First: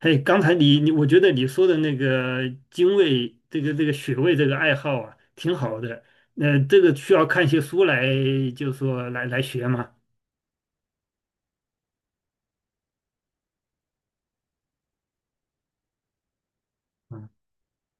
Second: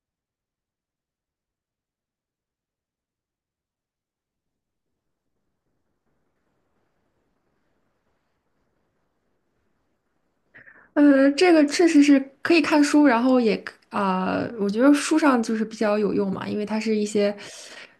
嘿，刚才你，我觉得你说的那个精卫，这个穴位这个爱好啊，挺好的。那、这个需要看一些书来，就说来学嘛。这个确实是可以看书，然后也我觉得书上就是比较有用嘛，因为它是一些啊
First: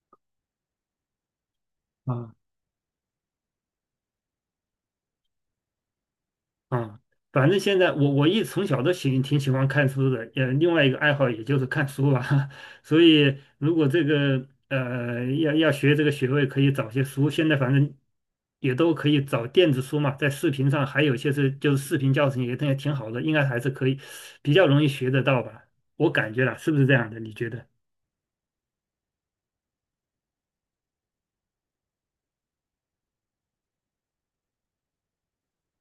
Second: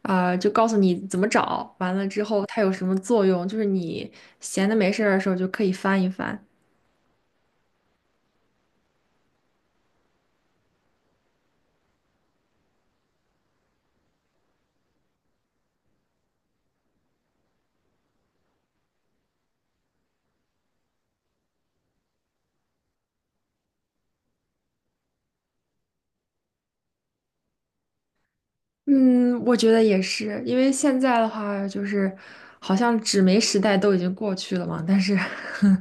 就告诉你怎么找，完了之啊。后它有什么作用，就是你闲的没事儿的时候就可以翻一翻。啊，反正现在我一从小都挺喜欢看书的，也另外一个爱好也就是看书吧。所以如果这个要学这个学位，可以找些书。现在反正也都可以找电子书嘛，在视频上还有一些就是视频教程也挺好的，应该还是可以比较容易学得到吧。我感觉啦，是不是这样的？你觉得？嗯，我觉得也是，因为现在的话就是好像纸媒时代都已经过去了嘛，但是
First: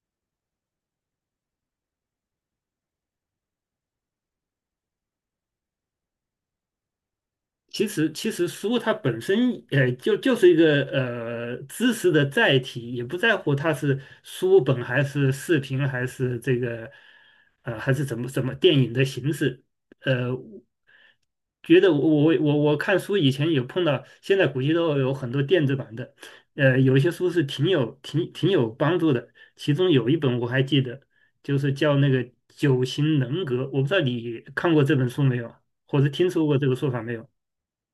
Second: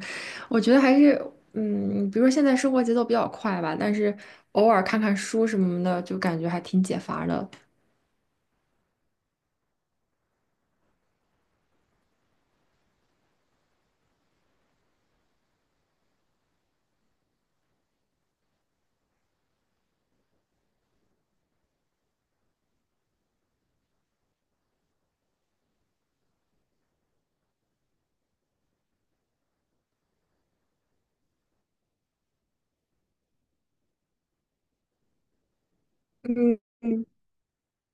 我觉得还是比如说现在生活节奏比较快吧，但是偶尔看看书什么的，就感觉还挺解乏的。其实，书它本身，就是一个知识的载体，也不在乎它是书本还是视频还是这个，还是怎么电影的形式。呃，觉得我我看书以前有碰到，现在估计都有很多电子版的，有一些书是挺有帮助的。其中有一本我还记得，就是叫那个《九型人格》，我不知道你看过这本书没有，或者听说过嗯。这个说法没有？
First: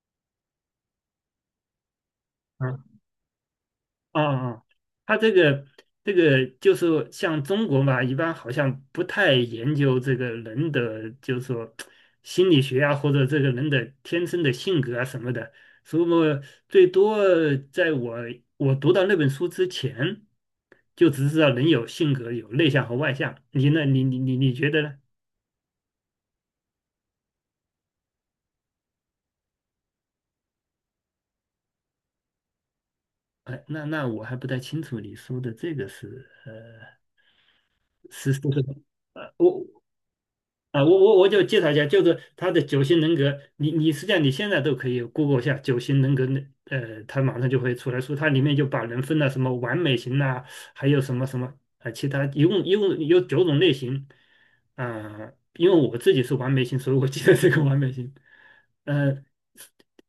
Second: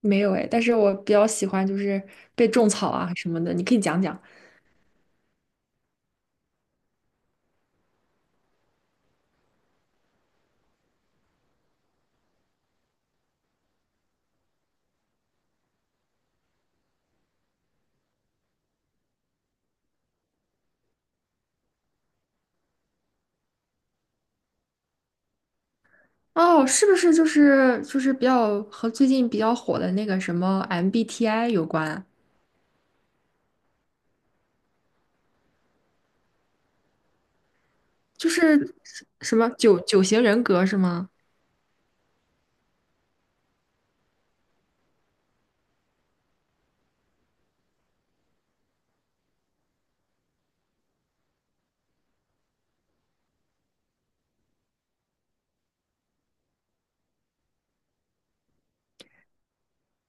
没有哎，但是我比较喜欢就是被种草啊。啊什么的，你可以讲讲。啊啊，他这个就是像中国嘛，一般好像不太研究这个人的，就是说心理学啊，或者这个人的天生的性格啊什么的。所以我最多在我读到那本书之前，就只知道人有性格，有内向和外向。你呢？你觉得呢？哦，是不是就是比较和最近比较火的那个什么 MBTI 有关啊哎，那我还不太清楚你说的这个是就是，是呃，什么我九型人格是我吗？我我就介绍一下，就是他的九型人格，你实际上你现在都可以 Google 一下九型人格那，他马上就会出来说，它里面就把人分了什么完美型呐、还有什么什么啊，其他一共有九种类型，啊、因为我自己是完美型，所以我记得这个完美型，呃，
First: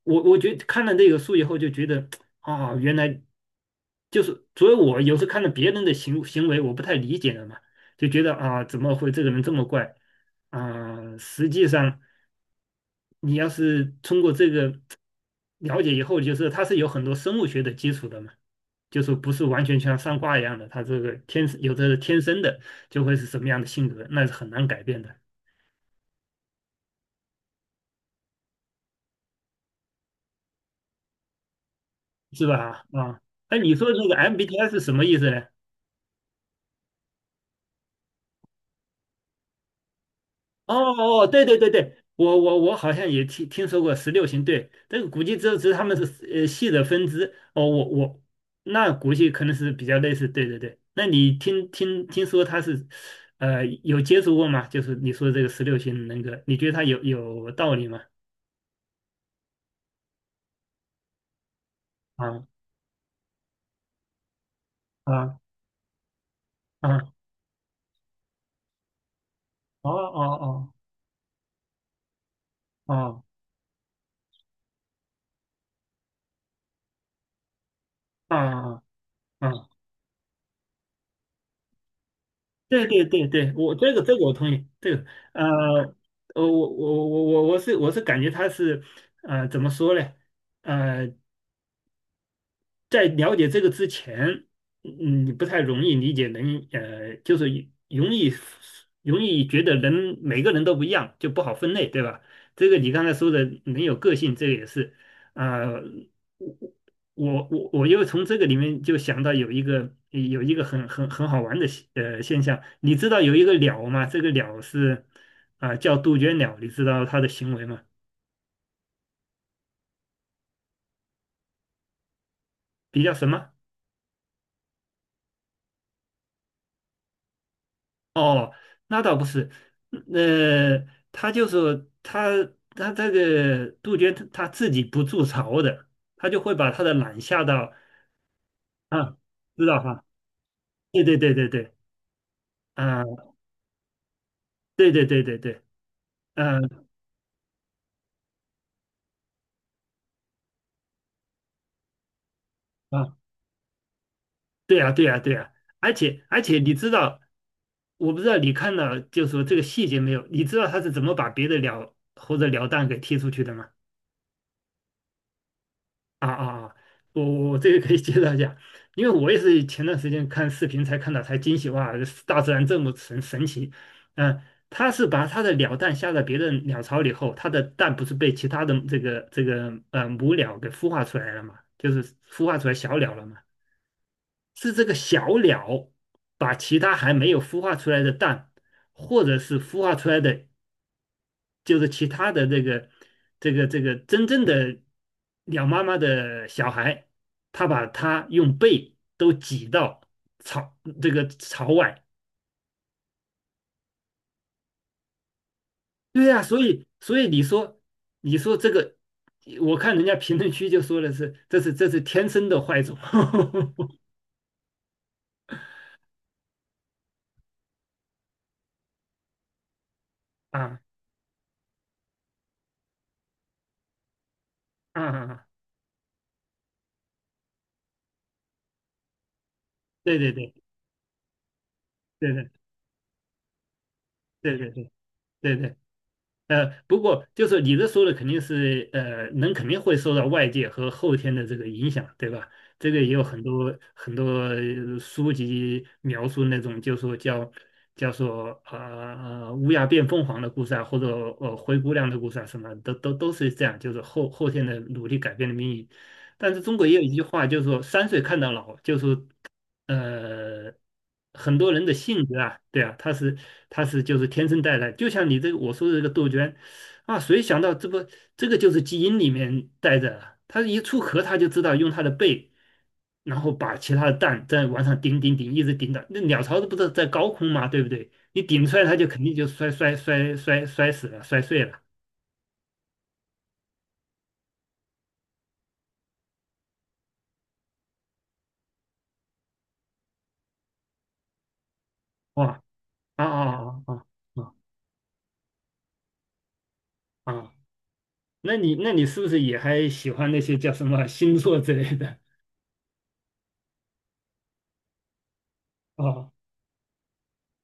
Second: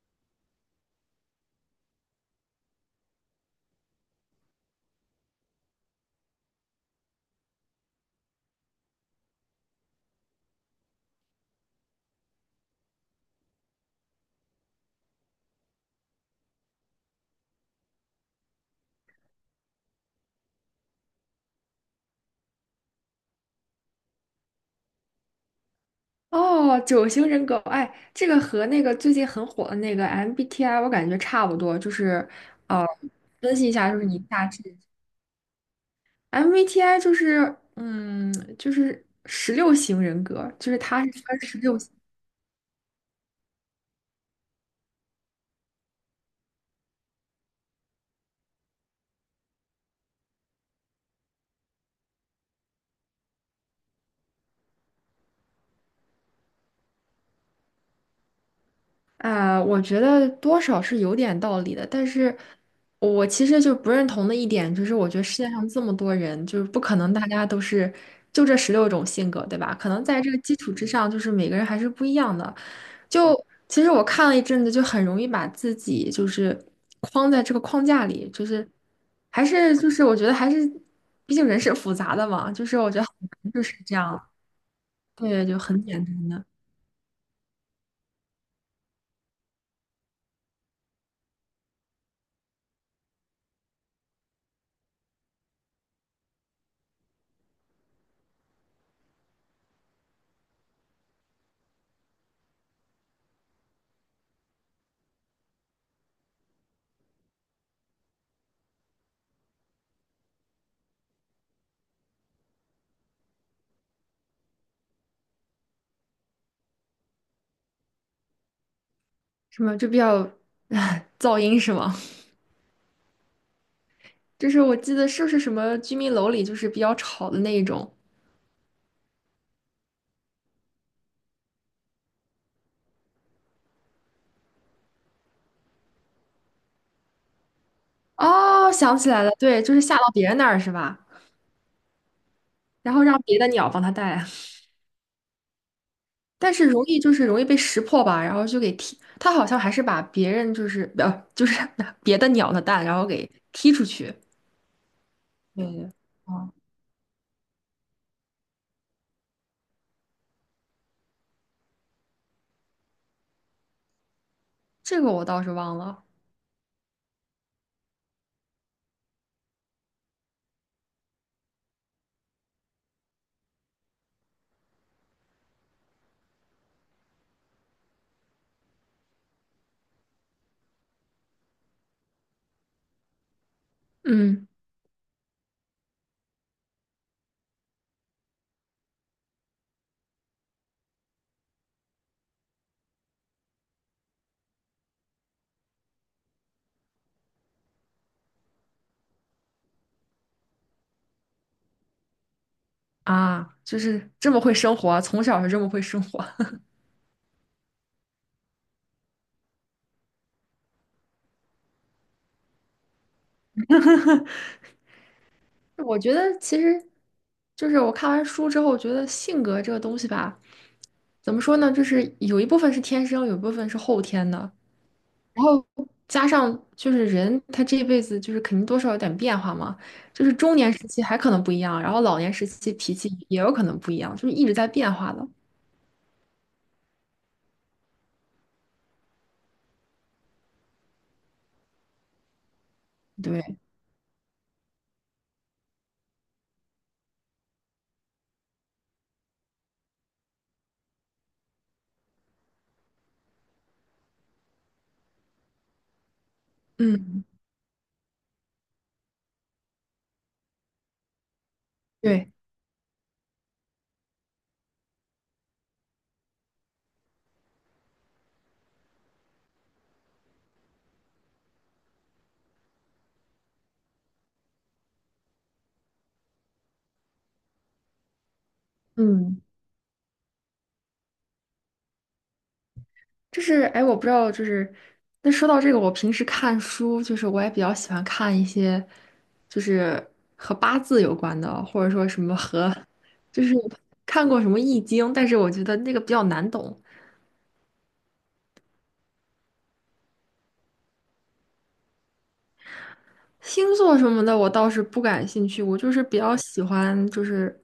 我觉得看了这个书以后就觉得啊，原来就是，所以我有时看到别人的行为，我不太理解了嘛，就觉得啊，怎么会这个人这么怪？啊、实际上你要是通过这个了解以后，就是它是有很多生物学的基础的嘛，就是不是完全像上卦一样的，它这个天生有的是天生的就会是什么样的性格，那是很难改变的，哦，九型人格，哎，这个和那个最近很火的那个 MBTI，我感觉差不多，就是，是吧？呃，啊，那分析一你下，说就是这个 你大致 MBTI 是什么意思呢？MBTI 就是，嗯，就是十六型人格，就哦是它是哦，哦分对对十对六对，我好像也听说过十六型，对，这个估计只是他们是系的分支。哦，那估计可能是比较类似，对对对。那你听说他是有接触过吗？就是你说这个十六型人格，你觉得他有道理吗？啊，我觉得多少是有点道理的，但是啊我其实就不认同的一点就是，我觉得世啊界上这么多人，就是不可啊！能大家都是就这十六种性格，对吧？可哦能在哦这个基哦础之上，就是每个人还是不一样的。哦哦就其实我看了一阵子，就很容易把自己就是框在这个框架里，就是哦！还啊是就是我觉得还是，毕竟人是复杂的嘛，就是对我觉对得很对对，难就我是这这个这个样，我同意，呃，对，就很简单我的，我我我我是我是感觉他是怎么说呢？呃在了解这个之前，你不太容易理解人，就是容易容易觉得人每个人都不一样，就不好分类，对吧？这个你刚才说的人有个性，这个也是，啊、我又从这个里面就想到有一个很好玩的现象，你知道有一个鸟吗？这个鸟叫杜鹃鸟，你知道它的行为吗？什么就比较，噪音是吗？比较什么？就是我记得是不是什么居民楼里就是比较吵的那一种？哦，那倒不是，嗯呃，他就是他他这个杜鹃他自己不筑巢的，他就会把他的卵下到哦，想起啊，来了，对，知就是道下到哈？别人那儿是吧？对对对对对，然后让啊，别的鸟帮它带来，对对对对对，但是容嗯易就是容易被识破吧，然后就给踢。它好像还是把别人就是 别的鸟的蛋，然后啊，给踢出去。对呀对呀对呀，对而对，且而哦，且你知道，我不知道你看到就说这个细节没有？你知道他是怎么把别的鸟或者鸟蛋给踢出去的吗？这个我倒是忘了。啊啊啊！我我这个可以介绍一下，因为我也是前段时间看视频才看到，才惊喜哇，大自然这么神奇。嗯、它是把它的鸟蛋下到别的鸟巢里后，它的蛋不是被其他的这个母鸟给孵化出来了嘛，就是孵化出来小鸟了嘛，嗯是这个小鸟把其他还没有孵化出来的蛋，或者是孵化出来的就是其他的这个真正的鸟妈妈的小孩，他把它用背都挤到朝朝外。啊，就是这么会生活啊从小就这么会生活。对呀、所以你说这个，我看人家评论区就说的是这是天生的坏种 我觉得其实就是我看完书之后，我觉得性格这个东西吧，啊怎么说呢，就是有一部分是天生，有一部分是后天的，然啊，后加上就是人他这一辈子就是肯定多少有点变化嘛，对就对是对中年时期还可能不一样，然后老对年时对期脾气也有可能不一样，就是一直对在对对变化的。对对。不过就是你这说的肯定是人肯定会受到外界和后天的这个影响，对吧？这个也有很对，多很多书籍描述那种，就说做乌鸦变凤凰的故事啊，或者灰姑娘的故事啊，什么都是这样，就是后天的努力改变了命运。但是中国也有一句嗯，话，就是说三岁看到老，就是呃，很多人的性对，格啊，对啊，他是就是天生带来，就像你这个我说的这个杜鹃啊，谁想到这不这个就是基因里面带着啊，它一出壳它就知道用它的背，然后把其他的蛋在往上顶顶顶，一直顶到那鸟巢不是在高空嘛，对不对？你顶出来它就肯定嗯。就摔摔摔摔摔死了，摔碎了，就是哎，我不知道，就是那说到这个，我平时看书，就是我也比较喜欢看一些，就是和八字有关的，或者说什么哇和，啊就是 啊啊啊 看过什么易经，但是我觉得那个比较难懂。啊啊！那你是不是也还喜欢那些叫什么星座之类的？星座什么的我倒是不感兴趣，我就 是比哦较喜欢就是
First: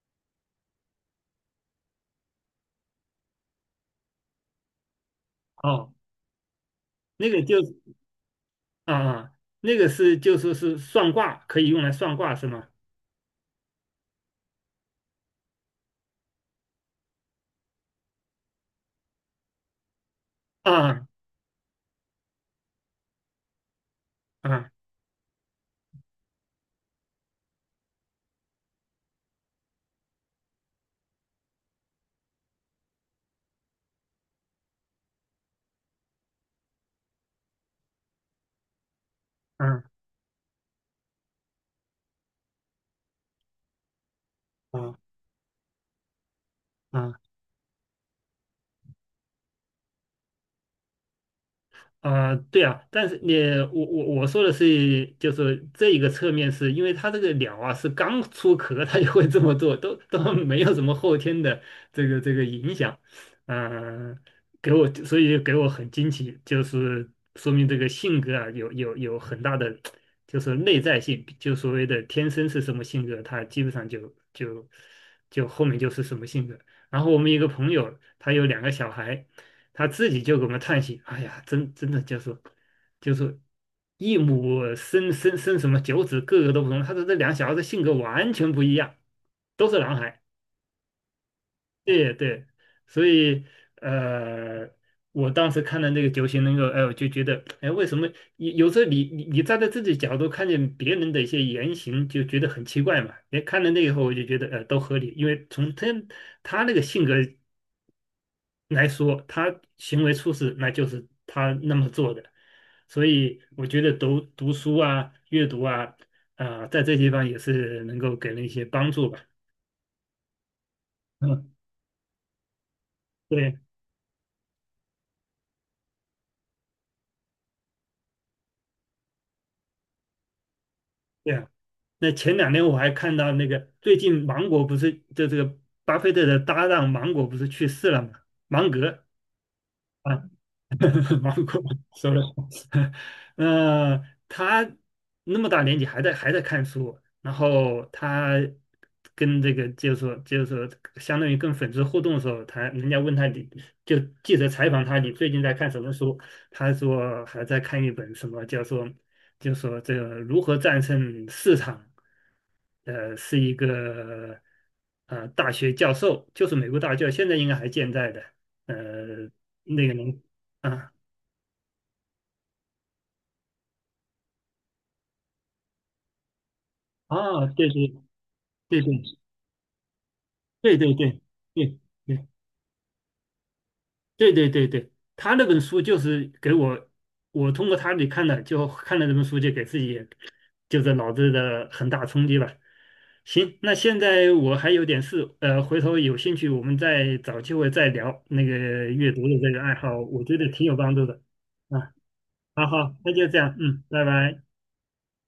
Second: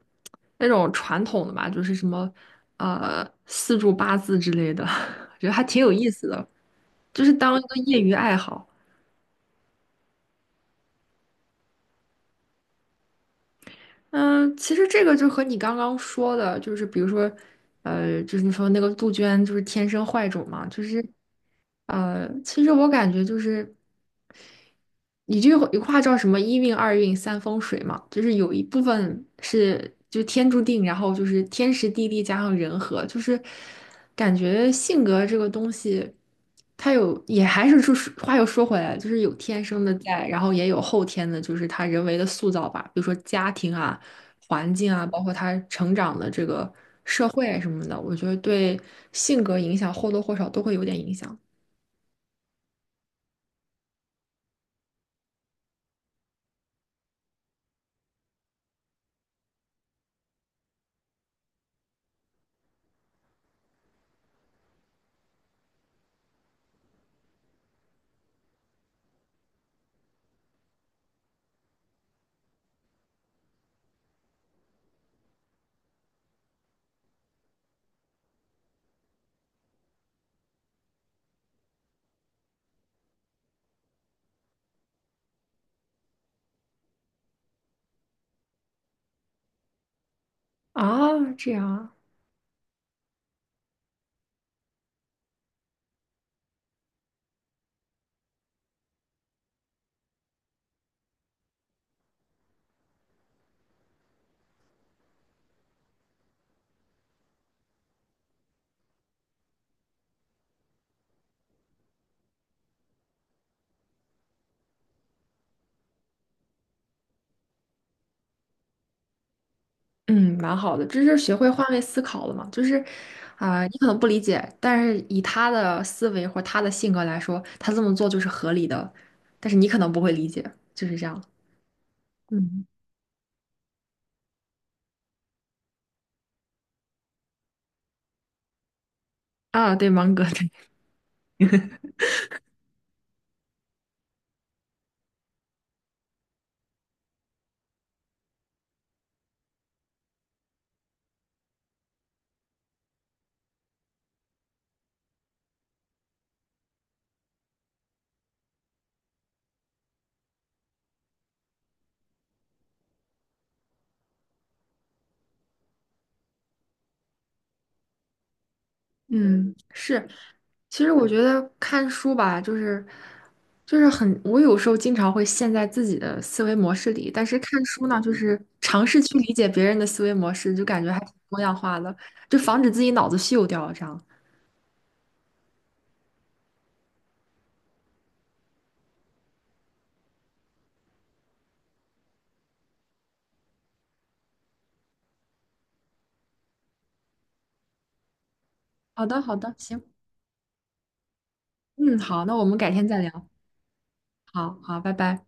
那种传统的吧，就是什么四柱八字之类的，我觉得还挺哦有意思的，就那是个就当一个业余爱好。啊啊，那个就说是算卦，可以用来算卦是吗？嗯，其实这个就和你刚刚说的，就是比如说，就是你说那个杜鹃就是天生坏种嘛，就是，啊其实我感觉就是。啊你这一话叫什么一运二运三风水嘛，就是有一部分是就天注定，然后就是天时地利加上人和，就是感觉性格这个东西，它有也还是就是话又说回来，就是有天生啊的在，然后也有后天的，就是他人为的塑造吧，比如说家庭啊、环境啊啊，包括他成长的这个啊！社会什么的，我觉得对性格影响或多或少都会有点影响啊、对啊，但是你我我我说的是，就是这一个侧面是，因为它这个鸟啊是刚出壳，它就会这么做，都没有什么后天的这个影响，嗯、所以给我很惊奇，就是说明这个性格啊有很大的就是内在性，就所谓的天生是什么性格，它基本上就就就后面就是什么性格。然后我们一个朋友，他有两个小孩，他自己就给我们叹息："哎呀，真的就是一母生什么九子，个个都不同。"他说这两小孩的性格完全不一样，都是男孩。啊，这样啊。对对，所以呃，我当时看了那个九型人格，哎，我就觉得，哎，为什么有时候你站在自己角度看见别人的一些言行，就觉得很奇怪嘛？哎，看了那以后，我就觉得都合理，因为从他那个性格来说，他行为出事，那就是他那么做的。所以我觉得读读书啊、阅读啊，啊、在这地方也是能够给人一些帮助吧。嗯，蛮好的，这是学嗯，会换位思考了嘛？就是，对你可能不理解，但是以他的思维或他的性格来说，他这么做就是合理的，但是你可能不会理解，就是这样。对啊。那前两天嗯，我还看到那个，最近芒果不是就这个巴菲特的搭档芒果不是去世了吗？芒格。啊，对，芒啊。格，对，芒果 s o r r 那 他那么大年纪还在看书，然后他跟这个就是说，相当于跟粉丝互动的时候，他人家问他你就记者采访他你最近在看什么书，他说还在看一本什么叫做就说这个如何战胜市场，是一个大学教授，就是美国大学教授，现在应该还健在的，呃，嗯，那个是。人。其啊，实我觉得看书吧，就是很，我有时候经常会陷在自己的思维模式里，但是啊，看对书对呢，就是对尝对试去理解别人的思维模式，就对感觉对还挺对多样对对化的，就防止自己脑子锈掉这样。对对对对，他那本书就是给我，我通过他里看的，就看了这本书，就给自己就是脑子的很大冲击吧。行，那现在我还有点事，回头有兴趣我们再找机会再聊那个好阅的，读好的这的，个爱行。好，我觉得挺有帮助的。啊，嗯，好，那我们好改天好，再那聊。就这样，嗯，拜拜。好好，拜拜。